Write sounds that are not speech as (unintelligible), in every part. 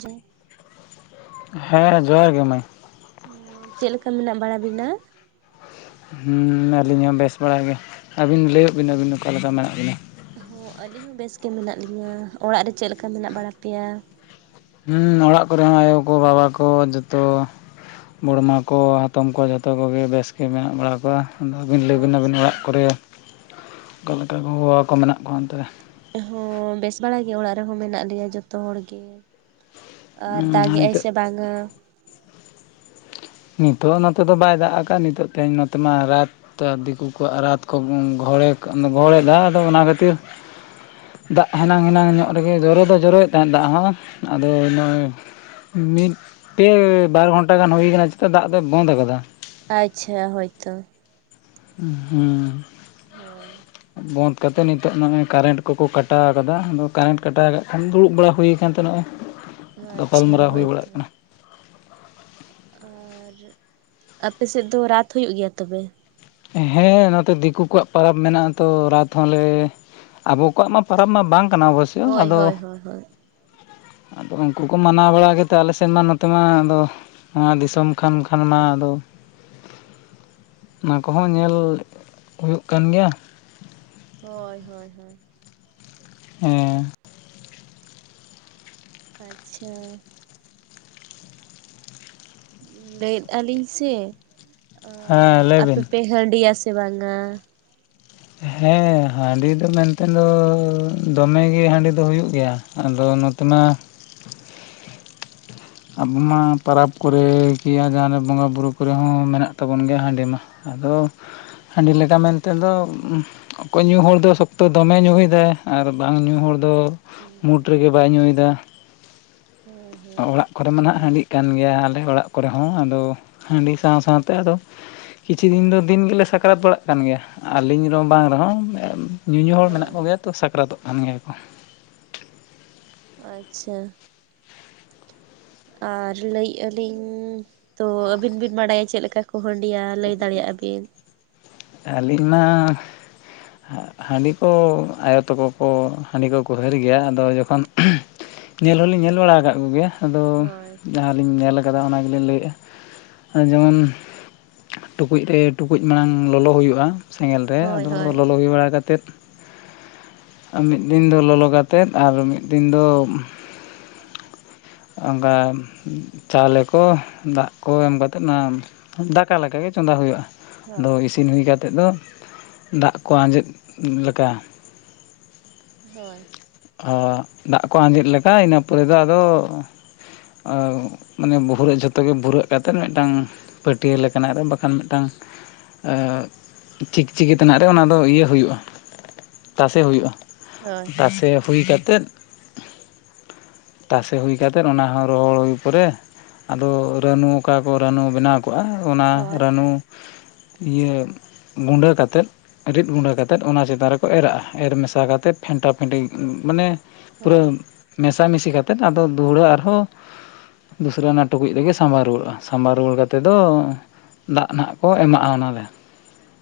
ᱡᱮ᱾ ᱦᱮᱸ ᱡᱚᱦᱟᱨ ᱜᱮ ᱢᱟᱹᱭ᱾ ᱚᱸ᱾ ᱪᱮᱜ ᱞᱮᱠᱟ ᱢᱮᱱᱟᱜ ᱵᱟᱲᱟ ᱵᱤᱱᱟ? ᱦᱩᱸ ᱟᱹᱞᱤᱧ ᱦᱚᱸ ᱵᱮᱥ ᱵᱟᱲᱟ ᱜᱮ᱾ ᱟᱹᱵᱤᱱ ᱞᱟᱹᱭᱩᱜ ᱵᱤᱱ ᱟᱹᱵᱤᱱ ᱚᱠᱟ ᱞᱮᱠᱟ ᱢᱮᱱᱟᱜ ᱵᱤᱱᱟ? ᱦᱚᱸ ᱟᱹᱞᱤᱧ ᱦᱚᱸ ᱵᱮᱥ ᱜᱮ ᱢᱮᱱᱟᱜ ᱞᱤᱧᱟᱹ᱾ ᱚᱲᱟᱜ ᱨᱮ ᱪᱮᱜ ᱞᱮᱠᱟ ᱢᱮᱱᱟᱜ ᱵᱟᱲᱟ ᱯᱮᱭᱟ? ᱦᱩᱸ ᱚᱲᱟᱜ ᱠᱚᱨᱮ ᱦᱚᱸ ᱟᱭᱳ ᱠᱚ ᱵᱟᱵᱟ ᱠᱚ ᱡᱚᱛᱚᱼᱼ ᱵᱚᱲᱢᱟ ᱠᱚ ᱦᱟᱛᱚᱢ ᱠᱚ ᱡᱷᱚᱛᱚ ᱠᱚ ᱜᱮ ᱵᱮᱥ ᱜᱮ ᱢᱮᱱᱟᱜ ᱵᱟᱲᱟ ᱠᱚᱣᱟ᱾᱾ ᱟᱫᱚ ᱟᱵᱤᱱ ᱞᱟᱹᱭ ᱵᱤᱱ ᱟᱹᱵᱤᱱ ᱟᱪᱪᱷᱟ ᱚᱲᱟᱜ ᱠᱚᱨᱮ ᱚᱠᱟ ᱠᱚ ᱞᱮᱠᱟ ᱜᱚᱼᱵᱟᱵᱟ ᱠᱚ ᱢᱮᱱᱟᱜ ᱚᱱᱛᱮ ᱨᱮ? ᱦᱚᱸ ᱵᱮᱥ ᱵᱟᱲ ᱜᱮ ᱚᱲᱟᱜ ᱨᱮᱦᱚᱸ ᱢᱮᱱᱟᱜ ᱞᱮᱭᱟ ᱡᱚᱛᱚ ᱦᱚᱲ ᱜᱮ᱾᱾ ᱟᱨ ᱦᱩᱸ ᱫᱟᱜᱮᱜ ᱟᱭ ᱱᱤᱛᱚᱜ ᱥᱮ ᱵᱟᱝᱟ? ᱱᱤᱛᱚᱜ ᱱᱚᱛᱮ ᱫᱚ ᱵᱟᱭ ᱫᱟᱜ ᱟᱠᱟᱜ-ᱥ᱾ ᱱᱤᱛᱚᱜ ᱛᱮᱦᱮᱧ ᱱᱚᱛᱮ ᱢᱟ ᱨᱟᱛ ᱛᱚ ᱟᱨ ᱫᱤᱠᱩ ᱠᱚᱣᱟᱜ ᱨᱟᱛ ᱠᱚ ᱜᱚᱝ ᱜᱷᱚᱲᱮ ᱠᱚ ᱜᱚᱲᱮ ᱫᱟᱜ ᱫᱚ ᱚᱱᱟ ᱠᱷᱟᱹᱛᱤᱨ ᱫᱟᱜ ᱦᱮᱱᱟᱝ ᱦᱮᱱᱟᱝ ᱧᱚᱜ ᱨᱮᱜᱮ ᱡᱚᱨᱚ ᱫᱚ ᱡᱚᱨᱚᱭᱮᱜ ᱛᱟᱦᱮᱸᱫ ᱫᱟᱜ ᱦᱚᱸ ᱟᱫᱚ ᱱᱚᱜ-ᱚᱭ ᱢᱤᱫ ᱯᱮ ᱵᱟᱨ ᱜᱷᱚᱱᱴᱟ ᱜᱟᱱ ᱦᱩᱭ ᱠᱟᱱᱟ ᱪᱮᱛᱟ ᱫᱟᱜ ᱫᱚᱭ ᱵᱚᱱᱫᱽ ᱟᱠᱟᱫᱟ᱾ ᱟᱪᱪᱷᱟ ᱦᱳᱭᱛᱚ᱾ ᱦᱩᱸ ᱦᱩᱸ᱾ ᱦᱳᱭ᱾ ᱵᱚᱱᱫᱽ ᱠᱟᱛᱮᱜ ᱱᱤᱛᱚᱜ ᱱᱚᱜ-ᱚᱭ ᱠᱟᱨᱮᱱᱴ ᱠᱚᱠᱚ ᱠᱟᱴᱟᱣ ᱟᱠᱟᱫᱟ᱾ ᱟᱫᱚ ᱠᱟᱨᱮᱱᱴ ᱠᱟᱴᱟᱣ ᱠᱟᱜ ᱠᱷᱟᱱ ᱫᱩᱲᱩᱵ ᱵᱟᱲᱟ ᱦᱩᱭ ᱠᱟᱱ ᱛᱮ ᱱᱚᱜ-ᱚᱭ (inaudible) ᱟᱪᱪᱷᱟ ᱜᱟᱯᱟᱞᱢᱟᱨᱟᱣ ᱦᱩᱭ ᱵᱟᱲᱟᱜ ᱠᱟᱱᱟ᱾ ᱴ ᱟᱯᱮ ᱥᱮᱜ ᱫᱚ ᱨᱟᱛ ᱦᱩᱭᱩᱜ ᱜᱮᱭᱟ ᱛᱚᱵᱮ? ᱦᱮᱸ ᱱᱚᱛᱮ ᱫᱤᱠᱩ ᱠᱚᱣᱟᱜ ᱯᱚᱨᱚᱵᱽ ᱢᱮᱱᱟᱜᱼᱟ ᱛᱚ ᱨᱟᱛ ᱦᱚᱸᱞᱮ ᱟᱵᱚ ᱠᱚᱣᱟᱜ ᱢᱟ ᱯᱚᱨᱚᱵᱽ ᱢᱟ ᱵᱟᱝ ᱠᱟᱱᱟ ᱦᱳᱭ ᱟᱫᱚ ᱦᱳᱭ ᱦᱳᱭ (inaudible) ᱟᱫᱚ ᱩᱱᱠᱩ ᱠᱚ ᱢᱟᱱᱟᱣ ᱵᱟᱲᱟ ᱠᱟᱛᱮᱫ ᱟᱞᱮ ᱥᱮᱫ ᱢᱟ ᱱᱚᱛᱮ ᱢᱟ ᱟᱫᱚ ᱱᱚᱣᱟ ᱫᱤᱥᱚᱢ ᱠᱷᱟᱱ ᱠᱷᱟᱱ ᱢᱟ ᱟᱫᱚ ᱚᱱᱟ ᱠᱚᱦᱚᱸ ᱧᱮᱞ ᱦᱩᱭᱩᱜ ᱠᱟᱱ ᱜᱮᱭᱟ᱾ ᱦᱳᱭ ᱦᱳᱭ ᱦᱳᱭ᱾ ᱦᱮᱸ᱾ ᱟᱪᱪᱷᱟ᱾ ᱞᱟᱹᱭᱮᱫᱼᱟ ᱞᱤᱧ ᱥᱮ ᱦᱮᱸ ᱟᱸ ᱞᱟᱹᱭ ᱟᱯᱮ ᱵᱤᱱ ᱯᱮ ᱦᱟᱺᱰᱤᱭᱟ ᱥᱮ ᱵᱟᱝᱼᱟ? ᱦᱮᱸ ᱦᱟᱺᱰᱤ ᱫᱚ ᱢᱮᱱᱛᱮ ᱫᱚ ᱫᱚᱢᱮ ᱜᱮ ᱦᱟᱺᱰᱤ ᱫᱚ ᱦᱩᱭᱩᱜ ᱜᱮᱭᱟ ᱟᱫᱚ ᱱᱚ ᱛᱮᱢᱟ ᱟᱵᱚ ᱢᱟ ᱯᱟᱨᱟᱵᱽ ᱠᱚᱨᱮ ᱠᱤᱭᱟ ᱡᱟᱦᱟᱸ ᱨᱮ ᱵᱚᱸᱜᱟ-ᱵᱩᱨᱩ ᱠᱚᱨᱮ ᱦᱚᱸ ᱢᱮᱱᱟᱜ ᱛᱟᱵᱚᱱ ᱜᱮᱭᱟ ᱦᱟᱺᱰᱤ ᱢᱟ᱾ ᱟᱫᱚ ᱦᱟᱺᱰᱤ ᱞᱮᱠᱟ ᱢᱮᱱᱛᱮ ᱫᱚ ᱩᱸᱷ ᱚᱠᱚᱭ ᱧᱩ ᱦᱚᱲ ᱫᱚ ᱥᱚᱠᱛᱚ ᱫᱚᱢᱮ ᱧᱩᱭᱮᱫᱟᱭ ᱟᱨ ᱵᱟᱝ ᱧᱩ ᱦᱚᱲ ᱫᱚ ᱦᱩᱸ ᱢᱩᱴ ᱦᱩᱸ ᱨᱮᱜᱮ ᱵᱟᱭ ᱧᱩᱭᱫᱟ᱾ ᱦᱳᱭ ᱦᱳᱭ ᱚᱲᱟᱜ ᱠᱚᱨᱮ ᱢᱟ ᱱᱟᱦᱟᱜ ᱟᱨ ᱦᱟᱺᱰᱤᱜ ᱠᱟᱱ ᱜᱮᱭᱟ ᱟᱞᱮ ᱠᱚᱨᱮ ᱦᱚᱸ ᱟᱫᱚ ᱦᱟᱺᱰᱤ ᱥᱟᱶ ᱥᱟᱶᱛᱮ ᱟᱫᱚ ᱠᱤᱪᱷᱩ ᱫᱤᱱ ᱫᱚ ᱫᱤᱱ ᱜᱮᱞᱮ ᱥᱟᱠᱨᱟᱛ ᱵᱟᱲᱟᱜ ᱠᱟᱱ ᱜᱮᱭᱟ, ᱟᱹᱞᱤᱧ ᱨᱮᱦᱚᱸ ᱵᱟᱝ ᱨᱮᱦᱚᱸ ᱧᱩᱧᱩ ᱦᱚᱲ ᱢᱮᱱᱟᱜ ᱦᱳᱭ ᱦᱳᱭ ᱠᱚᱜᱮᱭᱟ ᱛᱚ ᱥᱟᱠᱨᱟᱛᱚᱜ ᱠᱟᱱ ᱜᱮᱭᱟ ᱠᱚ᱾ ᱟᱪᱪᱷᱟ᱾ ᱟᱨ ᱞᱟᱹᱭᱮᱜ-ᱟ ᱞᱤᱧ ᱛᱚ ᱟᱹᱵᱤᱱ ᱵᱤᱱ ᱵᱟᱲᱟᱭᱟ ᱪᱮᱫ ᱞᱮᱠᱟ ᱠᱚ ᱦᱟᱹᱰᱤᱭᱟ ᱞᱟᱹᱭ ᱫᱟᱲᱮᱭᱟᱜᱼᱟ ᱵᱤᱱ? ᱟᱹᱞᱤᱧ ᱢᱟ, ᱦᱟᱜ ᱦᱟᱺᱰᱤ ᱠᱚ ᱟᱭᱳ ᱛᱟᱠᱚ ᱠᱚ ᱦᱟᱺᱰᱤ ᱠᱚᱠᱚ ᱦᱟᱹᱨ ᱜᱮᱭᱟ ᱟᱫᱚ ᱡᱚᱠᱷᱚᱱ ᱧᱮᱞ ᱦᱚᱸᱞᱤᱧ ᱧᱮᱞ ᱵᱟᱲᱟ ᱠᱟᱜ ᱠᱚᱜᱮᱭᱟ ᱟᱫᱚ, ᱦᱳᱭ ᱡᱟᱦᱟᱸᱞᱤᱧ ᱧᱮᱞ ᱟᱠᱟᱫᱟ ᱚᱱᱟ ᱜᱮᱞᱤᱧ ᱞᱟᱹᱭᱮᱜᱼᱟ᱾ ᱡᱮᱢᱚᱱ ᱴᱩᱠᱩᱡ ᱨᱮ ᱴᱩᱠᱩᱡ ᱢᱟᱲᱟᱝ ᱞᱚᱞᱚ ᱦᱩᱭᱩᱜᱼᱟ ᱥᱮᱸᱜᱮᱞ ᱨᱮ ᱦᱳᱭ ᱟᱫᱚ ᱦᱳᱭ ᱞᱚᱞᱚ ᱦᱩᱭ ᱵᱟᱲᱟ ᱠᱟᱛᱮᱫ ᱟ ᱢᱤᱫ ᱫᱤᱱ ᱫᱚ ᱞᱚᱞᱚ ᱠᱟᱛᱮᱫ ᱟᱨ ᱢᱤᱫ ᱫᱤᱱ ᱫᱚ ᱚᱱᱠᱟ ᱪᱟᱣᱞᱮ ᱠᱚ ᱫᱟᱜ ᱠᱚ ᱮᱢ ᱠᱟᱛᱮᱫ ᱱᱟ ᱫᱟᱠᱟ ᱞᱮᱠᱟ ᱜᱮ ᱪᱚᱸᱫᱟ ᱦᱳᱭᱳᱜᱼᱟ, ᱦᱳᱭ ᱟᱫᱚ ᱤᱥᱤ ᱥᱤᱱ ᱦᱩᱭ ᱠᱟᱛᱮᱫ ᱫᱚ ᱫᱟᱜ ᱠᱚ ᱟᱸᱡᱮᱫ ᱞᱮᱠᱟ, ᱦᱳᱭ᱾ ᱚ ᱫᱟᱜ ᱠᱚ ᱟᱸᱡᱮᱫ ᱞᱮᱠᱟ ᱤᱱᱟᱹ ᱯᱚᱨᱮ ᱫᱚ ᱟᱫᱚ ᱚ ᱢᱟᱱᱮ ᱵᱚᱦᱩᱨᱮ ᱡᱷᱚᱛᱚ ᱜᱮ ᱵᱷᱩᱨᱟᱹᱜ ᱠᱟᱛᱮᱫ ᱢᱤᱫᱴᱟᱝ ᱯᱟᱹᱴᱭᱟᱹ ᱞᱮᱠᱟᱱᱟᱜ ᱨᱮ ᱵᱟᱠᱷᱟᱱ ᱢᱤᱫᱴᱟᱝ ᱟᱜ ᱪᱤᱠᱪᱤᱠᱤ ᱛᱮᱱᱟᱜ ᱨᱮ ᱚᱱᱟ ᱫᱚ ᱤᱭᱟᱹ ᱦᱩᱭᱩᱜᱼᱟ, ᱛᱟᱥᱮ ᱦᱩᱭᱩᱜᱼᱟ᱾ ᱦᱳᱭ ᱛᱟᱥᱮ ᱦᱩᱭ ᱠᱟᱛᱮᱫ, ᱛᱟᱥᱮ ᱦᱩᱭ ᱠᱟᱛᱮᱫ ᱚᱱᱟ ᱦᱚᱸ ᱨᱚᱦᱚᱲ ᱦᱩᱭ ᱯᱚᱨᱮ ᱟᱫᱚ ᱨᱟᱹᱱᱩ ᱚᱠᱟ ᱠᱚ ᱨᱟᱹᱱᱩ ᱵᱮᱱᱟᱣ ᱠᱚᱜᱼᱟ ᱚᱱᱟ ᱦᱳᱭ ᱨᱟᱹᱱᱩ ᱤᱭᱟᱹ ᱜᱩᱸᱰᱟᱹ ᱠᱟᱛᱮᱫ ᱨᱤᱫ ᱜᱩᱸᱵᱟᱹ ᱠᱟᱛᱮᱫ ᱚᱱᱟ ᱪᱮᱛᱟᱱ ᱨᱮᱠᱚ ᱮᱨᱟᱜᱼᱟ ᱮᱨ ᱢᱮᱥᱟ ᱠᱟᱛᱮᱫ ᱯᱷᱮᱱᱴᱟᱼᱯᱷᱮᱱᱴᱤ ᱢᱟᱱᱮ ᱯᱩᱨᱟᱹ ᱦᱳᱭ ᱢᱮᱥᱟᱢᱤᱥᱤ ᱠᱟᱛᱮᱫ ᱟᱫᱚ ᱫᱷᱩᱦᱲᱟᱹ ᱟᱨᱦᱚᱸ ᱫᱩᱥᱨᱟ ᱚᱱᱟ ᱴᱩᱠᱩᱡ ᱨᱮᱜᱮ ᱥᱟᱢᱵᱟᱣ ᱨᱩᱣᱟᱹᱲᱚᱜᱼᱟ, ᱥᱟᱢᱵᱟᱣ ᱨᱩᱣᱟᱹᱲ ᱠᱟᱛᱮ ᱫᱚ ᱫᱟᱜ ᱱᱟᱦᱟᱜ ᱠᱚ ᱮᱢᱟᱜᱼᱟ ᱚᱱᱟ ᱨᱮ᱾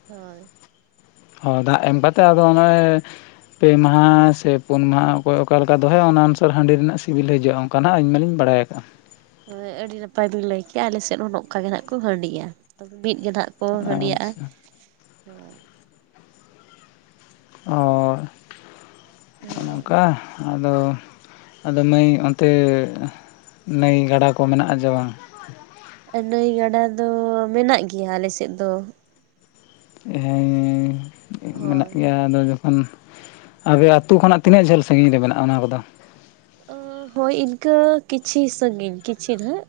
ᱦᱳᱭ᱾ ᱦᱚ ᱫᱟᱜ ᱮᱢ ᱠᱟᱛᱮ ᱟᱫᱚ ᱚᱱᱮ ᱯᱮ ᱢᱟᱦᱟ ᱥᱮ ᱯᱩᱱ ᱢᱟᱦᱟ ᱚᱠᱚᱭ ᱚᱠᱟ ᱞᱮᱠᱟ ᱫᱚᱦᱚᱭᱟ ᱚᱱᱟ ᱚᱱᱩᱥᱟᱨ ᱦᱟᱺᱰᱤ ᱨᱮᱱᱟᱜ ᱥᱤᱵᱤᱞ ᱦᱤᱡᱩᱜ ᱡᱩᱜ-ᱟ ᱚᱱᱠᱟ ᱱᱟᱦᱟᱜ ᱤᱧ ᱢᱟᱞᱤᱧ ᱵᱟᱲᱟᱭ ᱟᱠᱟᱜᱼᱟ᱾ ᱦᱳᱭ ᱟᱹᱰᱤ ᱱᱟᱯᱟᱭ ᱵᱤᱱ ᱞᱟᱹᱭ ᱠᱮᱜ-ᱟ ᱟᱞᱮ ᱥᱮᱫ ᱦᱚᱸ ᱱᱚᱜ ᱠᱟ ᱜᱮ ᱱᱟᱜ ᱠᱚ ᱦᱟᱺᱰᱤᱭᱟ ᱛᱚᱵᱮ ᱢᱤᱫ ᱜᱮ ᱱᱟᱦᱟᱜ ᱠᱚ ᱦᱟᱺᱰᱤᱭᱟ-ᱟ, ᱟᱪᱪᱷᱟ ᱦᱳᱭ ᱚ ᱦᱚᱸᱜ-ᱚ ᱦᱳᱭ ᱱᱚᱝᱠᱟ ᱟᱫᱚ, ᱟᱫᱚ ᱢᱟᱹᱭ ᱚᱱᱛᱮ, ᱱᱟᱹᱭ ᱜᱟᱰᱟᱠᱚ ᱢᱮᱱᱟᱜᱼᱟ ᱡᱮ ᱵᱟᱝ? ᱮ ᱱᱟᱹᱭ ᱜᱟᱰᱟ ᱫᱚ ᱢᱮᱱᱟᱜ ᱜᱮᱭᱟ ᱟᱞ ᱥᱮᱫ ᱫᱚ᱾ ᱦᱮᱻ ᱢᱮᱱᱟᱜ ᱦᱳᱭ ᱜᱮᱭᱟ ᱟᱫᱚ ᱡ ᱟᱵᱮ ᱟᱛᱳ ᱠᱷᱚᱱᱟᱜ ᱛᱤᱱᱟᱹᱜ ᱡᱷᱟᱹᱞ ᱥᱟᱺᱜᱤᱧ ᱨᱮ ᱢᱮᱱᱟᱜᱼᱟ ᱚᱱᱟ ᱠᱚᱫᱚ? ᱚᱻ ᱦᱳᱭ ᱤᱱᱠᱟᱹ ᱠᱤᱪᱷᱤ ᱥᱟᱺᱜᱤᱧ, ᱠᱤᱪᱷᱤ ᱦᱟᱸᱜ᱾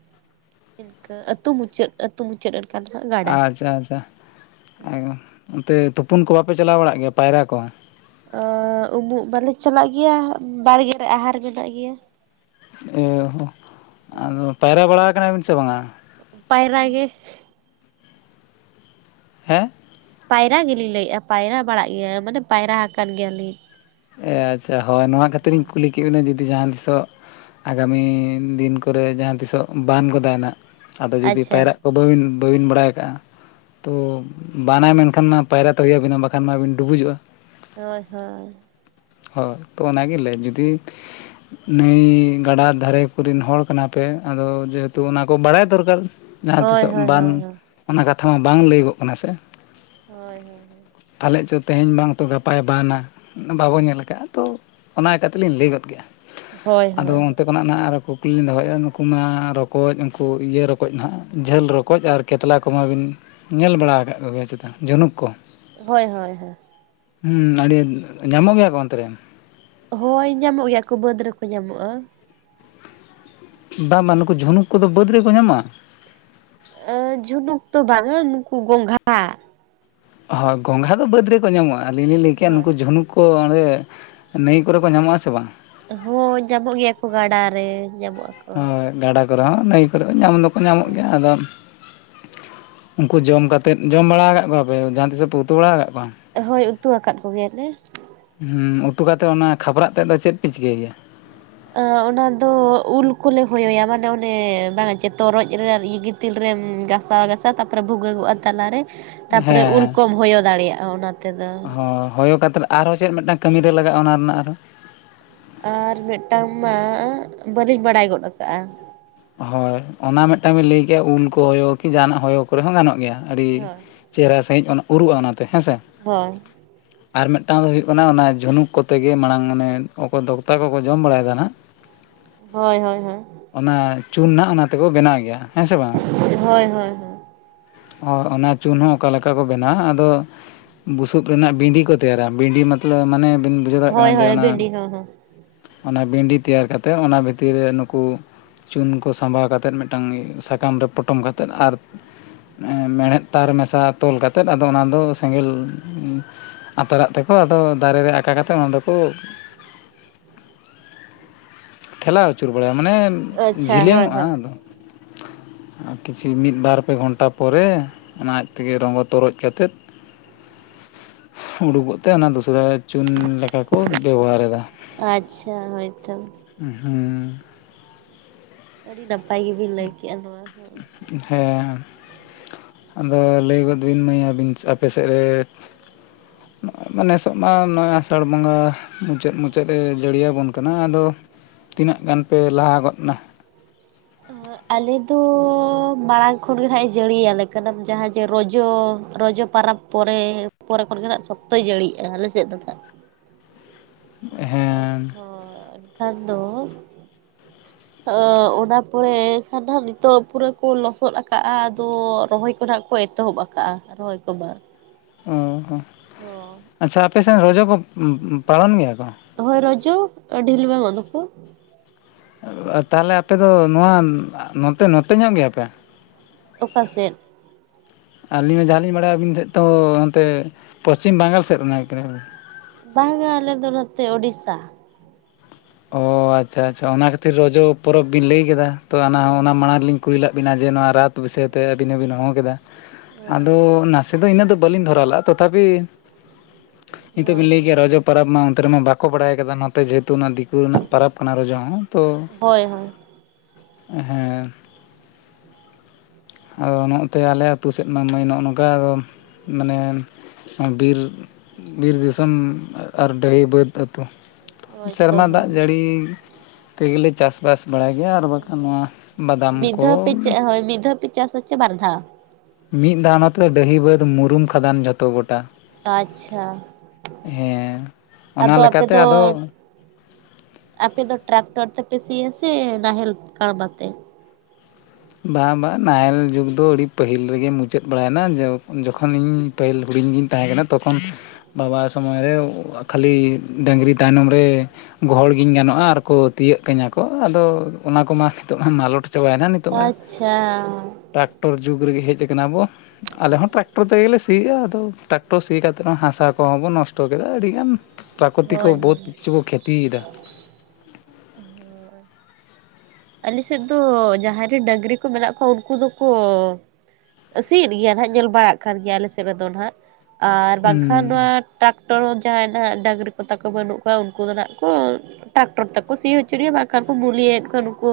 ᱤᱱᱠᱟᱹ ᱟᱹᱛᱩ ᱢᱩᱪᱟᱹᱫ᱾ ᱟᱛᱩ ᱢᱩᱪᱟᱹᱫ (unintelligible) ᱟᱪᱪᱷᱟ ᱟᱪᱪᱷᱟ, (unintelligible) ᱚᱱᱛᱮ ᱛᱩᱯᱩᱱ ᱠᱚ ᱵᱟᱯᱮ ᱪᱟᱞᱟᱣ ᱵᱟᱲᱟᱜ ᱜᱮᱭᱟ ᱯᱟᱭᱨᱟ ᱠᱚ᱾ ᱟᱻ ᱩᱢᱩᱜ ᱵᱟᱞᱮ ᱪᱟᱞᱟᱜ ᱜᱮᱭᱟ, ᱵᱟᱲᱜᱮ ᱨᱮ ᱟᱦᱟᱨ ᱢᱮᱱᱟᱜ ᱜᱮᱭᱟ᱾ ᱚ ᱦᱚᱸ, ᱦᱳᱭ ᱟᱫᱚ ᱯᱟᱭᱨᱟ ᱵᱟᱲᱟ ᱠᱟᱱᱟᱵᱤᱱ ᱥᱮ ᱵᱟᱝᱟ? ᱯᱟᱭᱨᱟ ᱜᱮ᱾ ᱦᱮᱸ ᱯᱟᱭᱨᱟ ᱜᱮᱞᱤᱧ ᱞᱟᱹᱭᱮᱫᱼᱟ ᱯᱟᱭᱨᱟ ᱵᱟᱲᱟᱜ ᱜᱮᱭᱟ ᱢᱟᱱᱮ ᱯᱟᱭᱨᱟ ᱟᱠᱟᱱ ᱜᱮᱭᱟᱞᱤᱧ᱾ ᱮ ᱟᱪᱪᱷᱟ ᱦᱳᱭ ᱱᱚᱣᱟ ᱠᱷᱟᱹᱛᱤᱨ ᱤᱧ ᱦᱳᱭ ᱠᱩᱞᱤ ᱠᱤ ᱤᱱᱟᱹ ᱡᱩᱫᱤ ᱡᱟᱸᱦᱟ ᱛᱤᱥᱚᱜ ᱟᱜᱟᱢᱤ ᱫᱤᱱ ᱠᱚᱨᱮ ᱡᱟᱸᱦᱟ ᱛᱤᱥᱚᱜ ᱵᱟᱱ ᱜᱚᱫᱟᱭ ᱱᱟᱜᱷ ᱟᱫᱚ ᱡᱩᱫᱤ ᱟᱪᱪᱷᱟ ᱯᱟᱭᱨᱟᱜ ᱠᱚ ᱵᱟᱹᱵᱤᱱ ᱵᱟᱹᱵᱤᱱ ᱵᱟᱲᱟᱭ ᱠᱟᱜᱼᱟ᱾ ᱛᱚ ᱵᱟᱱᱟᱭ ᱢᱮᱱᱠᱷᱟᱱ ᱢᱟ ᱯᱟᱭᱨᱟ ᱛᱚ ᱦᱩᱭ ᱟᱵᱤᱱᱟ ᱵᱟᱠᱷᱟᱱ ᱢᱟ ᱟᱹᱵᱤᱱ ᱰᱩᱵᱩᱡᱚᱜᱼᱟ᱾ ᱦᱳᱭ ᱦᱳᱭ᱾ ᱦᱳᱭ, ᱛᱚ ᱚᱱᱟ ᱜᱮ ᱞᱟᱹᱭ ᱡᱩᱫᱤ ᱱᱟᱹᱭ ᱜᱟᱰᱟ ᱫᱷᱟᱨᱮ ᱠᱚᱨᱮᱱ ᱦᱚᱲ ᱠᱟᱱᱟ ᱯᱮ ᱟᱫᱚ ᱡᱮᱦᱮᱛᱩ ᱚᱱᱟᱠᱚ ᱵᱟᱲᱟᱭ ᱫᱚᱨᱠᱟᱨ᱾ ᱡᱟᱸᱦᱟ ᱛᱤᱥᱚᱜ ᱦᱳᱭ ᱦᱳᱭ ᱵᱟᱱ ᱦᱳᱭ ᱚᱱᱟ ᱠᱟᱛᱷᱟ ᱢᱟ ᱵᱟᱝ ᱞᱟᱹᱭᱟᱹᱜᱚᱜ ᱠᱟᱱᱟ ᱥᱮ᱾ ᱦᱳᱭ ᱦᱳᱭ ᱦᱳᱭ᱾ ᱯᱟᱞᱮᱫ ᱪᱚ ᱛᱮᱸᱦᱮᱧ ᱵᱟᱝ ᱛᱚ ᱜᱟᱯᱟᱭ ᱵᱟᱱᱟ ᱵᱟᱵᱚᱱ ᱧᱮᱞ ᱛᱚ ᱚᱱᱟ ᱞᱮᱠᱟᱛᱤᱞᱤᱧ ᱞᱟᱹᱭ ᱜᱚᱫ ᱠᱮᱜᱼᱟ, ᱦᱳᱭ ᱟᱫᱚ ᱚᱱᱛᱮ ᱦᱳᱭ ᱚᱱᱟ ᱱᱟᱜᱷ ᱟᱨᱚ ᱠᱩᱠᱞᱤ ᱞᱤᱧ ᱫᱚᱦᱚᱭᱮᱫᱟ, ᱱᱩᱠᱩ ᱢᱟ ᱨᱚᱠᱚᱡ ᱩᱱᱩᱠᱩ ᱤᱭᱟᱹ ᱨᱚᱠᱚᱡᱽ ᱱᱟᱜᱷ ᱡᱷᱟᱹᱞ ᱨᱚᱠᱚᱡᱽ, ᱟᱨ ᱠᱮᱛᱞᱟ ᱠᱚᱢᱟ ᱵᱤᱱ ᱧᱮᱞ ᱵᱟᱲᱟ ᱟᱠᱟᱫ ᱠᱚᱜᱮᱭᱟ ᱪᱮᱛᱟ, ᱡᱷᱚᱱᱩᱠ ᱠᱚ᱾ ᱦᱳᱭ ᱦᱳᱭ ᱦᱳᱭ᱾ ᱦᱩᱸ ᱟᱹᱰᱤ ᱧᱟᱢᱚᱜ ᱜᱮᱭᱟ ᱠᱚ ᱚᱱᱛᱮ ᱨᱮ᱾ ᱦᱳᱭ ᱧᱟᱢᱚᱜ ᱜᱮᱭᱟ ᱠᱚ ᱵᱟᱹᱫᱽ ᱨᱮᱠᱚ ᱧᱟᱢᱚᱜᱼᱟ᱾ ᱵᱟᱝ ᱵᱟᱝ ᱱᱩᱠᱩ ᱡᱷᱚᱱᱩᱠ ᱠᱚᱫᱚ ᱵᱟᱹᱫᱽ ᱨᱮᱠᱚ ᱧᱟᱢᱚᱜᱼᱟ᱾ ᱟ ᱡᱷᱩᱱᱩᱠ ᱫᱚ ᱵᱟᱝᱼᱟ ᱱᱩᱠᱩ ᱜᱚᱝᱜᱷᱟ᱾ ᱦᱳᱭ ᱜᱚᱝᱜᱷᱟ ᱫᱚ ᱵᱟᱹᱫᱽ ᱨᱮᱠᱚ ᱧᱟᱢᱚᱜᱼᱟ ᱟᱹᱞᱤᱧ ᱞᱤᱧ ᱞᱟᱹᱭ ᱠᱮᱜᱼᱟ ᱦᱳᱭ ᱱᱩᱠᱩ ᱡᱷᱚᱱᱩᱠ ᱚ ᱚᱸᱰᱮ ᱱᱟᱹᱭ ᱠᱚᱨᱮ ᱠᱚ ᱧᱟᱢᱚᱜᱼᱟ ᱥᱮ ᱵᱟᱝ? ᱦᱳᱭ ᱧᱟᱢᱚᱜ ᱜᱮᱭᱟ ᱠᱚ ᱜᱟᱰᱟ ᱨᱮ ᱧᱟᱢᱚᱜ ᱟᱠᱚ᱾ ᱦᱳᱭ ᱜᱟᱰᱟ ᱠᱚᱨᱮ ᱦᱚᱸ ᱱᱟᱹᱭ ᱠᱚᱨᱮ ᱦᱚᱸ ᱧᱟᱢ ᱫᱚᱠᱚ ᱧᱟᱢᱚᱜ ᱜᱮᱭᱟ, ᱟᱫᱚ ᱩᱱᱠᱩ ᱡᱚᱢ ᱠᱟᱛᱫ ᱡᱚᱢ ᱵᱟᱲᱟ ᱠᱟᱜ ᱠᱚᱣᱟᱯᱮ ᱡᱟᱸᱦᱟ ᱛᱤᱥᱚᱜ ᱯᱮ ᱩᱛᱩ ᱵᱟᱲᱟ ᱠᱟᱜ ᱠᱚᱣᱟ? ᱦᱳᱭ ᱩᱛᱩ ᱟᱠᱟᱫ ᱠᱚᱜᱮᱭᱟᱞᱮ᱾ ᱦᱮᱸ ᱩᱛᱩ ᱠᱟᱛᱮᱫ ᱚᱱᱟ ᱠᱷᱟᱯᱨᱟᱜ ᱛᱮᱫ ᱫᱚ ᱪᱮᱫ ᱯᱮ ᱪᱤᱠᱟᱹᱭ ᱜᱮᱭᱟ? ᱟ ᱚᱱᱟ ᱫᱚ ᱩᱞ ᱠᱚᱞᱮ ᱦᱚᱭᱚᱭᱟ ᱢᱟᱱᱮ ᱚᱱᱮ ᱵᱟᱝᱟ ᱡᱮ ᱛᱚᱨᱚᱡ‌ ᱨᱮ ᱟᱨ ᱤᱭᱟᱹ ᱜᱤᱛᱤᱞ ᱨᱮᱢ ᱜᱷᱟᱥᱟᱣ ᱜᱟᱥᱟᱣ ᱛᱟᱯᱚᱨᱮ ᱵᱷᱩᱜᱟᱹᱜᱚᱜᱼᱟ ᱛᱟᱞᱟ ᱨᱮ ᱛᱟᱯᱚᱨᱮ ᱩᱞ ᱠᱚᱢ ᱦᱚᱭᱚ ᱫᱟᱲᱮᱭᱟᱜᱼᱟ ᱚᱱᱟ ᱛᱮᱫᱚ ᱦ ᱦᱚᱭᱚ ᱠᱟᱛᱮᱫ ᱟᱨᱦᱚᱸ ᱪᱮᱫ ᱢᱤᱫᱴᱟᱝ ᱠᱟᱹᱢᱤ ᱨᱮ ᱞᱟᱜᱟᱜᱼᱟ ᱚᱱᱟ ᱨᱮᱱᱟᱜ ᱟᱨᱚᱸ ᱟᱨ ᱢᱤᱫᱴᱟᱝ ᱢᱟ ᱵᱟᱹᱞᱤᱧ ᱵᱟᱲᱟᱭ ᱜᱚᱫ ᱟᱠᱟᱜᱼᱟ᱾ ᱦᱳᱭ ᱚᱱᱟ ᱢᱤᱫᱴᱟᱱ ᱵᱤᱱ ᱞᱟᱹᱭ ᱠᱮᱜᱼᱟ ᱩᱞ ᱠᱚ ᱦᱚᱭᱚ ᱠᱤ ᱡᱟᱦᱟᱱᱟᱜ ᱦᱚᱭᱚ ᱠᱚᱨᱮ ᱦᱚᱸ ᱜᱟᱱᱚᱜ ᱜᱮᱭᱟ, ᱟᱹᱰᱤ ᱪᱮᱦᱨᱟ ᱥᱟᱺᱦᱤᱡ ᱚᱱᱟ ᱩᱨᱩᱜᱼᱟ ᱚᱱᱟᱛᱮ ᱦᱮᱸᱥᱮ᱾ ᱦᱳᱭ ᱟᱨ ᱢᱤᱫᱴᱟᱝ ᱫᱚ ᱦᱩᱭᱩᱜ ᱠᱟᱱᱟ ᱚᱱᱟ ᱡᱷᱩᱱᱩᱠ ᱠᱚᱛᱮ ᱜᱮ ᱢᱟᱲᱟᱝ ᱚᱱᱮ ᱚᱠᱚᱭ ᱫᱚᱠᱛᱟ ᱠᱚᱠᱚ ᱡᱚᱢ ᱵᱟᱲᱟᱭ ᱛᱟᱸᱦᱮᱱᱟ ᱦᱳᱭ ᱦᱳᱭ ᱦᱳᱭ᱾ ᱚᱱᱟ ᱪᱩᱱ ᱱᱟᱸᱜ ᱚᱱᱟ ᱛᱮᱠᱚ ᱵᱮᱱᱟᱣ ᱜᱮᱭᱟ ᱦᱮᱸᱥᱮ ᱵᱟᱝ? ᱦᱳᱭ ᱦᱳᱭ ᱟᱨ ᱚᱱᱟ ᱪᱩᱱ ᱦᱚᱸ ᱚᱠᱟ ᱞᱮᱠᱟ ᱠᱚ ᱵᱮᱱᱟᱣ ᱟᱫᱚ ᱵᱩᱥᱩᱵᱽ ᱨᱮᱱᱟᱜ ᱵᱤᱸᱰᱤ ᱠᱚ ᱛᱮᱭᱟᱨᱟ, ᱵᱤᱸᱰᱤ ᱢᱚᱛᱞᱚᱵᱽ ᱢᱟᱱᱮ ᱵᱤᱱ ᱵᱩᱡᱷᱟᱹᱣ ᱫᱟᱲᱮᱜ ᱠᱟᱱᱟ ᱦᱳᱭ ᱡᱮ ᱦᱳᱭ ᱚᱱᱟ ᱵᱷᱤᱱᱰᱤ ᱦᱚᱸ ᱦᱚᱸ ᱚᱱᱟ ᱵᱤᱱᱰᱤ ᱛᱮᱭᱟᱨ ᱠᱟᱛᱮ ᱚᱱᱟ ᱵᱷᱤᱛᱤᱨ ᱨᱮ ᱱᱩᱠᱩ᱾ ᱪᱩᱱ ᱠᱚ ᱥᱟᱸᱵᱟᱣ ᱠᱟᱛᱮᱫ ᱢᱮᱫᱴᱟᱱ ᱥᱟᱠᱟᱢ ᱨᱮ ᱯᱚᱴᱚᱢ ᱠᱟᱛᱮᱫ ᱟᱨ, ᱢᱮᱲᱦᱮᱫ ᱛᱟᱨ ᱢᱮᱥᱟ ᱛᱚᱞ ᱠᱟᱛᱮᱫ ᱟᱫᱚ ᱚᱱᱟᱫᱚ ᱥᱮᱸᱜᱮᱞ ᱟᱛᱟᱨᱟᱜ ᱛᱮᱠᱚ ᱟᱫᱚ ᱫᱟᱨᱮ ᱨᱮ ᱟᱠᱟ ᱠᱟᱛᱮ ᱚᱱᱟ ᱫᱚᱠᱚ (inaudible) ᱴᱷᱮᱞᱟᱣ ᱟᱹᱪᱩᱨ ᱵᱟᱲᱟᱭᱟ ᱢᱟᱱᱮ, ᱟᱪᱪᱷᱟ ᱦᱳᱭ ᱡᱷᱤᱞᱟᱹᱝᱚᱜᱼᱟ ᱦᱳᱭ ᱟᱫᱚ ᱠᱤᱪᱷᱤ ᱢᱤᱫ, ᱵᱟᱨ, ᱯᱮ ᱜᱷᱚᱱᱴᱟ ᱯᱚᱨᱮ ᱚᱱᱟ ᱟᱡᱽ ᱛᱮᱜᱮ ᱨᱚᱸᱜᱚ ᱛᱚᱨᱚᱡ ᱠᱟᱛᱮᱫ (inaudible) ᱩᱰᱩᱜᱚᱜ ᱛᱮ ᱚᱱᱟ ᱫᱩᱥᱨᱟᱹ ᱪᱩᱱ ᱞᱮᱠᱟ ᱠᱚ ᱵᱮᱵᱚᱦᱟᱨᱮ ᱫᱟ᱾ ᱟᱪᱪᱷᱟ ᱦᱳᱭᱛᱚ ᱟᱹᱰᱤ ᱱᱟᱯᱟᱭ ᱜᱮᱵᱤᱱ ᱞᱟᱹᱭ ᱠᱮᱜᱼᱟ ᱱᱚᱣᱟ ᱦᱚᱸ᱾ ᱦᱮ ᱦᱮᱸ ᱟᱫᱚ ᱞᱟᱹᱭ ᱜᱚᱫ ᱵᱤᱱ ᱢᱟᱹᱭ ᱟᱹᱵᱤᱱ ᱟᱯᱮ ᱥᱮᱫ ᱨᱮᱻ ᱱᱚᱸᱜᱼᱚᱭ ᱢᱟ ᱱᱮᱥᱚᱜ ᱢᱟ ᱱᱚᱸᱜᱼᱚᱭ ᱟᱥᱟᱲ ᱵᱚᱸᱜᱟᱻ ᱢᱩᱪᱟᱹᱫ - ᱢᱩᱪᱟᱹᱫ ᱮ ᱡᱟᱹᱲᱤᱭᱟᱵᱚᱱ ᱠᱟᱱᱟ ᱟᱫᱚ, ᱛᱤᱱᱟᱹᱜ ᱜᱟᱱ ᱯᱮ ᱞᱟᱦᱟ ᱜᱚᱫ ᱱᱟ᱾ (unintelligible) ᱟᱞᱮᱫᱚᱻ ᱢᱟᱲᱟᱝ ᱠᱷᱚᱱᱜᱮ ᱱᱷᱟᱜ ᱮ ᱡᱟᱹᱲᱤᱭᱟᱞᱮ ᱠᱟᱱᱟ ᱡᱟᱦᱟᱸ ᱡᱮ ᱨᱚᱡᱚ-ᱨᱚᱡᱚ ᱯᱟᱨᱟᱵᱽ᱾ ᱯᱚᱨᱮᱻ ᱯᱚᱨᱮ ᱠᱷᱚᱱᱜᱮ ᱱᱸᱟᱜ ᱥᱚᱠᱛᱚᱭ ᱡᱟᱹᱲᱤᱜᱼᱟ ᱟᱞᱮᱥᱮᱫ ᱫᱚ ᱱᱟᱸᱜ᱾ ᱚᱷ ᱦᱮᱸ ᱦᱚᱻ ᱮᱱᱠᱷᱟᱱ ᱫᱚᱻ ᱛᱚ ᱚᱱᱟ ᱯᱚᱨᱮ ᱠᱷᱟᱱ ᱫᱚ ᱦᱟᱸᱜ ᱱᱤᱛᱚᱜ ᱯᱩᱨᱟᱹ ᱠᱚ ᱞᱚᱥᱚᱫᱽ ᱟᱠᱟᱜᱼᱟ, ᱟᱫᱚ ᱨᱚᱦᱚᱭ ᱠᱚ ᱱᱟᱸᱜ ᱠᱚ ᱮᱛᱚᱦᱚᱵᱽ ᱟᱠᱟᱜᱼᱟ, ᱨᱚᱦᱚᱭ ᱠᱚ ᱢᱟ᱾ ᱚᱻ ᱦᱚ ᱟᱪᱪᱷᱟ ᱟᱯᱮ ᱥᱮ ᱨᱚᱡᱚ ᱠᱚ ᱩᱸ ᱩᱸ ᱯᱟᱲᱚᱱ ᱜᱮᱭᱟ ᱠᱚ? ᱦᱳᱭ ᱨᱚᱡᱚ ᱟᱰᱷᱤᱞᱩᱣᱝᱚᱜ ᱫᱚᱠᱚ᱾ ᱛᱟᱦᱞᱮ ᱟᱯᱮ ᱫᱚ ᱱᱚᱣᱟ ᱱᱚᱛᱮ-ᱱᱚᱛᱮ ᱧᱚᱜ ᱜᱮᱭᱟᱯᱮ? ᱚᱠᱟ ᱥᱮᱫ? ᱟᱹᱞᱤᱧ ᱫᱚ ᱡᱟᱦᱟᱸ ᱞᱤᱧ ᱵᱟᱲᱟᱭᱟ ᱟᱹᱵᱤᱱ ᱛᱷᱮᱫ ᱛᱳᱻᱦᱟᱱᱛᱮ ᱯᱚᱥᱪᱤᱢ ᱵᱟᱝᱜᱟᱞ ᱥᱮᱫ ᱨᱮᱱ ᱠᱟᱱᱟ ᱵᱤᱱ᱾ ᱵᱟᱝᱟ ᱟᱞᱮ ᱫᱚ ᱱᱚᱛᱮ ᱳᱰᱤᱥᱥᱟ᱾ ᱚᱻ ᱟᱪᱪᱷᱟ-ᱟᱪᱪᱷᱟ ᱚᱱᱟ ᱠᱷᱟᱹᱛᱤᱨ ᱨᱚᱡᱚ ᱯᱚᱨᱚᱵᱽ ᱵᱤᱱ ᱞᱟᱹᱭ ᱠᱮᱫᱟ, ᱛᱚ ᱟᱱᱟ ᱦᱚᱸ ᱦᱳᱭ ᱚᱱᱟ ᱢᱟᱲᱟᱝ ᱨᱮᱞᱤᱧ ᱠᱩᱞᱤᱞᱟᱜ ᱵᱤᱱᱟᱹ ᱡᱮ ᱱᱚᱣᱟ ᱨᱟᱛ ᱵᱤᱥᱟᱹᱭ ᱛᱮ ᱟᱹᱵᱤᱱ ᱦᱚᱸᱵᱤᱱ ᱦᱚᱸ ᱠᱮᱫᱟ ᱾ ᱦᱳᱭ ᱟᱫᱚᱻ ᱱᱟᱥᱮ ᱠᱤᱱᱛᱩ ᱤᱱᱟᱹᱜ ᱫᱚ ᱵᱟᱹᱞᱤᱧ ᱫᱷᱚᱨᱟ ᱞᱟᱜᱼᱟ ᱛᱚᱛᱷᱟᱯᱤ᱾ ᱱᱤᱛᱚᱜ ᱦᱳᱭ ᱦᱳᱭ ᱦᱳᱭ ᱵᱤᱱ ᱞᱟᱹᱭ ᱠᱮᱭᱟ ᱨᱚᱡᱚ ᱯᱟᱨᱟᱵᱽ ᱢᱟ ᱚᱱᱛᱮ ᱨᱮᱢᱟ ᱵᱟᱠᱚ ᱵᱟᱲᱟᱭ ᱠᱟᱫᱟ ᱱᱚᱛᱮ ᱡᱮᱦᱮᱛᱩ ᱚᱱᱟ ᱫᱤᱠᱩ ᱨᱮᱱᱟᱜ ᱯᱟᱨᱟᱵᱽ ᱠᱟᱱᱟ ᱨᱚᱡᱚ ᱦᱚᱸ᱾ ᱛᱚ ᱦᱳᱭ ᱦᱳᱭ ᱦᱳᱭ ᱦᱮᱸ᱾ (inaudible) ᱟᱫᱚ ᱱᱚᱸᱜ-ᱚ ᱱᱚᱛᱮ ᱟᱞᱮ ᱟᱹᱛᱩ ᱥᱮᱫ ᱢᱟ ᱢᱟᱹᱭ ᱱᱚᱜᱼᱚ ᱱᱚᱝᱠᱟ ᱟᱫᱚ ᱢᱟᱱᱮ ᱵᱤᱨ-ᱵᱤᱨ ᱫᱤᱥᱚᱢ ᱟᱨ ᱰᱟᱹᱦᱤ ᱵᱟᱹᱫᱽ ᱟᱹᱛᱩ᱾ ᱦᱳᱭ ᱛᱚ ᱥᱮᱨᱢᱟ ᱦᱳᱭ ᱫᱟᱜ ᱡᱟᱹᱲᱤ ᱛᱮᱜᱮᱞᱮ ᱪᱟᱥ ᱵᱟᱥ ᱵᱟᱲᱟᱭ ᱜᱮᱭᱟ ᱟᱨ ᱵᱟᱠᱷᱟᱱ ᱱᱚᱣᱟ, ᱵᱟᱫᱟᱢ ᱠᱚᱻ ᱦᱚᱭ ᱢᱤᱫᱫᱷᱟ ᱯᱮ ᱪᱟᱥ ᱪᱮ ᱵᱟᱨᱫᱷᱟᱣ? ᱢᱤᱫ ᱫᱷᱟᱣ ᱱᱚᱛᱮ ᱫᱚ ᱰᱟᱹᱦᱤ ᱵᱟᱹᱫᱽ ᱢᱩᱨᱩᱢ ᱠᱷᱟᱫᱟᱱ ᱡᱷᱚᱛᱚ ᱜᱚᱴᱟ᱾ ᱟᱪᱪᱷᱟ, ᱦᱮᱸ ᱚᱱᱟ ᱟᱫᱚ ᱟᱯᱮ ᱞᱮᱠᱟᱛᱮ ᱫᱚ ᱟᱫᱚ ᱟᱯᱮ ᱫᱚ ᱴᱨᱟᱠᱴᱚᱨ ᱛᱮᱯᱮ ᱥᱤᱭᱟ ᱥᱮ ᱱᱟᱦᱮᱞ ᱠᱟᱬᱵᱟ ᱛᱮ? ᱵᱟᱸ ᱵᱟᱝ ᱱᱟᱦᱮᱞ ᱡᱩᱜᱽ ᱫᱚ ᱟᱹᱰᱤ ᱯᱟᱹᱦᱤᱞ ᱨᱮᱜᱮ ᱢᱩᱪᱟᱹᱫ ᱵᱟᱲᱟᱭᱮᱱᱟ ᱡᱚᱠᱷᱚ ᱡᱚᱠᱷᱚᱱ ᱤᱧ ᱯᱟᱹᱦᱤᱞ ᱦᱩᱰᱤᱧ ᱜᱤᱧ ᱛᱟᱦᱮᱸ ᱠᱟᱱᱟ ᱛᱚᱠᱷᱚᱱ ᱵᱟᱵᱟ ᱥᱚᱢᱚᱭ ᱨᱮ ᱠᱷᱟᱹᱞᱤ ᱰᱟᱹᱝᱨᱤ ᱛᱟᱭᱱᱚᱢ ᱨᱮ ᱜᱚᱦᱚᱲᱜᱤᱧ ᱜᱟᱱᱚᱜᱼᱟ ᱟᱨᱠᱚ ᱛᱤᱭᱳᱜ ᱠᱟᱹᱧᱟᱹ ᱠᱚ ᱟᱫᱚ ᱚᱱᱟ ᱠᱚᱢᱟ ᱱᱤᱛᱚᱜ ᱢᱟ ᱢᱟᱞᱚᱴ ᱪᱟᱵᱟᱭᱮᱱᱟ ᱾ ᱟᱪᱪᱷᱟ᱾ ᱴᱨᱟᱠᱴᱚᱨ ᱡᱩᱜᱽ ᱨᱮᱜᱮ ᱦᱮᱡ ᱟᱠᱟᱱᱟ ᱵᱚ ᱟᱞᱮ ᱦᱚᱸ ᱴᱨᱟᱠᱴᱚᱨ ᱛᱮᱜᱮ ᱞᱮ ᱥᱤ ᱮᱜᱼᱟ ᱟᱫᱚ ᱴᱨᱟᱠᱴᱚᱨ ᱥᱤ ᱠᱟᱛᱮᱫ ᱦᱚᱸ ᱦᱟᱥᱟ ᱠᱚᱦᱚᱸ ᱵᱚᱱ ᱱᱚᱥᱴᱚ ᱠᱮᱫᱟ ᱟᱹᱰᱤᱜᱟᱱ ᱾ ᱯᱨᱟᱠᱚᱛᱤ ᱠᱚ ᱦᱳᱭ ᱵᱚᱦᱩᱛ ᱦᱳᱭ ᱠᱤᱪᱷᱩ ᱠᱚ ᱠᱷᱮᱛᱤᱭᱮᱫᱟ ᱾ ᱟᱞᱮ ᱥᱮᱫ ᱫᱚ ᱡᱟᱦᱟᱸᱭ ᱨᱮ ᱰᱟᱝᱨᱤ ᱠᱚ ᱢᱮᱱᱟᱜ ᱠᱚᱣᱟ ᱩᱱᱠᱩ ᱫᱚᱠᱚ ᱥᱤᱭᱮᱫ ᱜᱮᱭᱟ ᱦᱟᱸᱜ ᱧᱮᱞ ᱵᱟᱲᱟᱜ ᱠᱟᱱ ᱜᱮᱭᱟ ᱟᱞᱮ ᱥᱮᱫ ᱨᱮᱫᱚ ᱦᱟᱸᱜ ᱟᱨ ᱦᱩᱸ ᱵᱟᱝᱠᱷᱟᱱ ᱱᱚᱣᱟ ᱴᱨᱟᱠᱴᱚᱨ ᱡᱟᱦᱟᱸᱭ ᱱᱟᱦᱟᱜ ᱰᱟᱝᱨᱤ ᱠᱚ ᱛᱟᱠᱚ ᱵᱟᱹᱱᱩᱜ ᱠᱚᱣᱟ ᱩᱱᱠᱩ ᱫᱚ ᱱᱟᱜ ᱠᱚ ᱴᱨᱟᱠᱴᱚᱨ ᱛᱟᱠᱚ ᱥᱤ ᱦᱚᱪᱚᱱᱤᱡ ᱵᱟᱝᱠᱷᱟᱱ ᱫᱚ ᱠᱚ ᱢᱩᱞᱭᱟᱹᱮᱫ ᱠᱚᱣᱟ ᱠᱟᱱᱟ ᱩᱱᱠᱩ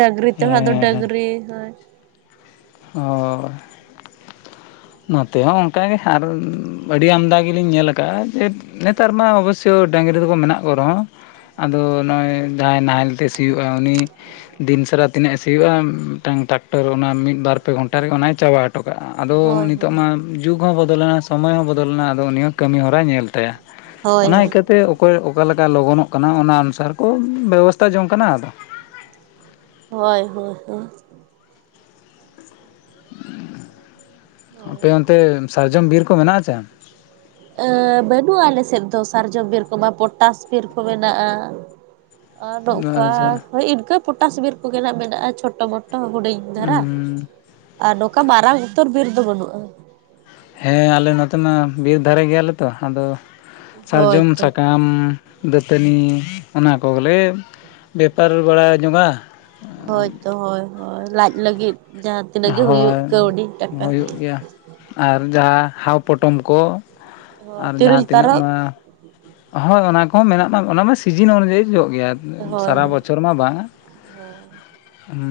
ᱰᱟᱝᱨᱤ ᱛᱮᱦᱚᱸ ᱫᱚ ᱦᱮᱸ ᱦᱮᱸ ᱰᱟᱝᱨᱤ ᱦᱳᱭ ᱦᱳᱭ ᱾ (unintelligible) ᱱᱚᱛᱮ ᱦᱚᱸ ᱚᱱᱠᱟ ᱜᱮ ᱟᱨ ᱟᱹᱰᱤ ᱟᱢᱫᱟ ᱜᱮᱞᱤᱧ ᱧᱮᱞ ᱟᱠᱟᱜᱼᱟ ᱡᱮ ᱱᱮᱛᱟᱨ ᱢᱟ ᱚᱵᱚᱥᱳᱭ ᱰᱟᱝᱨᱤ ᱫᱚᱠᱚ ᱢᱮᱱᱟᱜ ᱠᱚ ᱨᱮᱦᱚᱸ ᱟᱫᱚ ᱱᱚᱜᱼᱚᱭ ᱡᱟᱦᱟᱸᱭ ᱱᱟᱦᱮᱞ ᱛᱮ ᱥᱤᱭᱳᱜᱼᱟ ᱩᱱᱤ ᱫᱤᱱᱥᱟᱨᱟ ᱛᱤᱱᱟᱹᱜ ᱮ ᱥᱤᱭᱳᱜᱼᱟ ᱢᱤᱫᱴᱟᱝ ᱴᱨᱟᱠᱴᱚᱨ ᱚᱱᱟ ᱢᱤᱫᱵᱟᱨ ᱯᱮ ᱜᱷᱚᱱᱴᱟ ᱨᱮ ᱚᱱᱟᱭ ᱪᱟᱵᱟ ᱦᱚᱴᱚ ᱠᱟᱜᱼᱟ ᱟᱫᱚ ᱦᱳᱭ ᱦᱳᱭ ᱱᱤᱛᱚᱜ ᱢᱟ ᱡᱩᱜᱽ ᱦᱚᱸ ᱵᱚᱫᱚᱞᱮᱱᱟ ᱥᱚᱢᱚᱭ ᱦᱚᱸ ᱵᱚᱫᱚᱞᱮᱱᱟ ᱟᱫᱚ ᱩᱱᱤ ᱦᱚᱸ ᱠᱟᱹᱢᱤ ᱦᱚᱨᱟᱭ ᱧᱮᱞ ᱛᱟᱭᱟ ᱦᱳᱭ ᱚᱱᱟ ᱦᱳᱭ ᱤᱠᱟᱹᱛᱮ ᱚᱠᱚᱭ ᱚᱠᱟ ᱞᱮᱠᱟ ᱞᱚᱜᱚᱱᱚᱜ ᱠᱟᱱᱟ ᱚᱱᱟ ᱚᱱᱩᱥᱟᱨ ᱠᱚ ᱵᱮᱵᱚᱥᱛᱟ ᱡᱚᱝ ᱠᱟᱱᱟ ᱟᱫᱚ ᱦᱳᱭ ᱦᱳᱭ ᱦᱳᱭ ᱾ ᱟᱯᱮ ᱚᱱᱛᱮ ᱥᱟᱨᱡᱚᱢ ᱵᱤᱨ ᱠᱚ ᱢᱮᱱᱟᱜ-ᱟ ᱪᱮ? ᱮᱸ ᱵᱟᱹᱱᱩᱜᱼᱟ ᱟᱞᱮ ᱥᱮᱫ ᱫᱚ ᱥᱟᱨᱡᱚᱢ ᱵᱤᱨ ᱠᱚᱢᱟ ᱯᱚᱴᱟᱥ ᱵᱤᱨ ᱠᱚ ᱢᱮᱱᱟᱜᱼᱟ᱾ ᱟᱨ ᱱᱚᱝᱠᱟ ᱟᱪᱪᱷᱟ ᱦᱳᱭ ᱤᱱᱠᱟᱹ ᱯᱚᱴᱟᱥ ᱵᱤᱨ ᱠᱚᱜᱮ ᱢᱮᱱᱟᱜᱼᱟ ᱪᱷᱳᱴᱳ ᱢᱳᱴᱳ ᱦᱩᱰᱤᱧ ᱫᱷᱟᱨᱟ ᱩᱸ ᱟᱨ ᱱᱚᱝᱠᱟ ᱢᱟᱨᱟᱝ ᱩᱛᱟᱹᱨ ᱵᱤᱨ ᱫᱚ ᱵᱟᱹᱱᱩᱜᱼᱟ ᱾ ᱦᱮᱸ ᱟᱞᱮ ᱱᱚᱛᱮ ᱢᱟ ᱵᱤᱨ ᱫᱷᱟᱨᱮ ᱜᱮᱭᱟᱞᱮ ᱛᱚ ᱟᱫᱚ ᱥᱟᱨᱡᱚᱢ ᱦᱳᱭᱛᱚ ᱥᱟᱠᱟᱢ ᱫᱟᱹᱛᱟᱹᱱᱤ ᱚᱱᱟ ᱠᱚᱜᱮᱞᱮ ᱵᱮᱯᱟᱨ ᱵᱟᱲᱟ ᱡᱚᱝᱚᱜᱼᱟ᱾ ᱦᱳᱭᱛᱚ ᱦᱳᱭ ᱦᱳᱭ ᱞᱟᱡᱽ ᱞᱟᱹᱜᱤᱫ ᱡᱟᱦᱟᱸ ᱛᱤᱱᱟᱹᱜ ᱜᱮ ᱦᱩᱭᱩᱜ ᱦᱳᱭ ᱠᱟᱹᱣᱰᱤ ᱴᱟᱠᱟ ᱾ ᱦᱩᱭᱩᱜ ᱜᱮᱭᱟ ᱟᱨ ᱡᱟᱦᱟᱸ ᱦᱟᱣ ᱯᱚᱴᱚᱢ ᱠᱚ ᱦᱳᱭ ᱟᱨ ᱛᱤᱨᱤᱞ ᱡᱟᱦᱟᱸ ᱛᱤᱱᱟᱹᱜ ᱛᱟᱨᱚᱵ ᱢᱟ ᱦᱳᱭ ᱚᱱᱟ ᱠᱚᱦᱚᱸ ᱢᱮᱱᱟᱜ ᱢᱟ ᱚᱱᱟᱢᱟ ᱥᱤᱡᱤᱱ ᱚᱱᱩᱡᱟᱭᱤ ᱦᱩᱭᱩᱜ ᱜᱮᱭᱟ ᱦᱳᱭ ᱥᱟᱨᱟ ᱵᱚᱪᱷᱚᱨ ᱢᱟ ᱵᱟᱝᱼᱟ ᱦᱳᱭ ᱾ ᱦᱩᱸ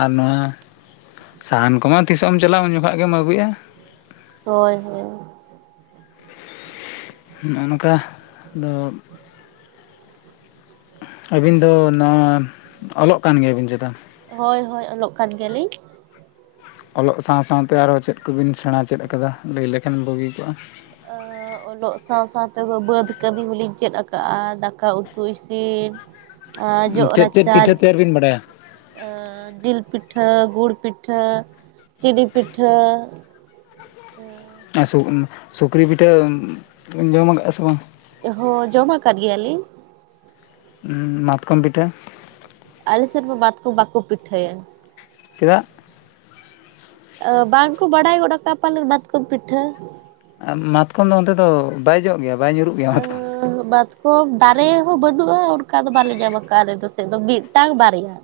ᱟᱨ ᱱᱚᱣᱟ ᱥᱟᱦᱟᱱ ᱠᱚᱢᱟ ᱛᱤᱥᱚᱜ ᱮᱢ ᱪᱟᱞᱟᱜᱼᱟ ᱩᱱ ᱡᱚᱠᱷᱚᱱ ᱜᱮᱢ ᱟᱹᱜᱩᱭᱟ ᱾ ᱦᱳᱭ ᱦᱳᱭ ᱾ ᱱᱚᱜ ᱱᱚᱝᱠᱟ ᱫᱚ ᱟᱹᱵᱤᱱ ᱫᱚ ᱱᱚᱣᱟ ᱚᱞᱚᱜ ᱠᱟᱱ ᱜᱮᱭᱟᱵᱤᱱ ᱪᱮᱛᱟ? ᱦᱳᱭ ᱦᱳᱭ ᱚᱞᱚᱜ ᱠᱟᱱ ᱜᱮᱭᱟᱞᱤᱧ ᱾ ᱚᱞᱚᱜ ᱥᱟᱶ ᱥᱟᱶᱛᱮ ᱟᱨᱦᱚᱸ ᱪᱮᱫ ᱠᱚᱵᱤᱱ ᱥᱮᱬᱟ ᱪᱮᱫ ᱟᱠᱟᱫᱟ ᱞᱟᱹᱭ ᱞᱮᱠᱷᱟᱱ ᱵᱩᱜᱤ ᱠᱚᱜᱼᱟ? ᱟᱨ (inaudible) ᱚᱞᱚᱜ ᱥᱟᱶ ᱥᱟᱶ ᱛᱮᱫᱚ ᱵᱟᱹᱫ ᱠᱟᱹᱢᱤ ᱦᱚᱸᱞᱤᱧ ᱪᱮᱫ ᱟᱠᱟᱜᱼᱟ ᱫᱟᱠᱟ ᱩᱛᱩ ᱤᱥᱤᱱ ᱟᱨ ᱪᱮᱫ ᱪᱮᱫ ᱡᱚᱜᱨᱟᱪᱟᱡ ᱯᱤᱴᱷᱟᱹ ᱛᱮᱭᱟᱨ ᱵᱤᱱ ᱵᱟᱰᱟᱭᱟ ᱡᱤᱞ ᱯᱤᱴᱷᱟᱹ, ᱜᱩᱲ ᱯᱤᱴᱷᱟᱹ, ᱪᱤᱱᱤ ᱯᱤᱴᱷᱟᱹ ᱾ ᱥᱩᱠ ᱥᱩᱠᱨᱤ ᱯᱤᱴᱷᱟᱹ ᱡᱚᱢ ᱟᱠᱟᱜᱼᱟ ᱥᱮ ᱵᱟᱝ? ᱦᱚᱸ ᱡᱚᱢᱟ ᱟᱠᱟᱫ ᱜᱮᱭᱟᱞᱤᱧ ᱾ ᱩᱸ ᱢᱟᱛᱠᱚᱢ ᱯᱤᱴᱟᱹ? ᱟᱞᱮᱥᱮᱫ ᱢᱟ ᱢᱟᱛᱠᱚᱢ ᱵᱟᱠᱚ ᱯᱤᱴᱷᱟᱹᱭᱟ ᱾ ᱪᱮᱫᱟᱜ? ᱵᱟᱝᱠᱚ ᱵᱟᱲᱟᱭ ᱜᱚᱫᱠᱟᱫᱼᱟ ᱯᱟᱞᱮᱱ ᱢᱟᱛᱠᱚᱢ ᱯᱤᱴᱷᱟᱹ ᱾ ᱢᱟᱛᱠᱚᱢ ᱫᱚ ᱚᱱᱛᱮ ᱫᱚ ᱵᱟᱭ ᱡᱚᱜ ᱜᱮᱭᱟ? ᱵᱟᱭ ᱧᱩᱨᱩᱜ ᱜᱮᱭᱟ ᱟᱹᱻ ᱢᱟᱛᱠᱚᱢ ᱵᱟᱛ ᱠᱚ ᱫᱟᱨᱮ ᱦᱚᱸ ᱵᱟᱹᱱᱩᱜᱼᱟ ᱚᱱᱠᱟ ᱫᱚ ᱵᱟᱞᱮ ᱧᱟᱢ ᱟᱠᱟᱟᱜᱼᱟ ᱟᱞᱮ ᱫᱚ ᱥᱮᱫ ᱫᱚ ᱢᱤᱫᱴᱟᱝ, ᱵᱟᱨᱭᱟᱼᱼ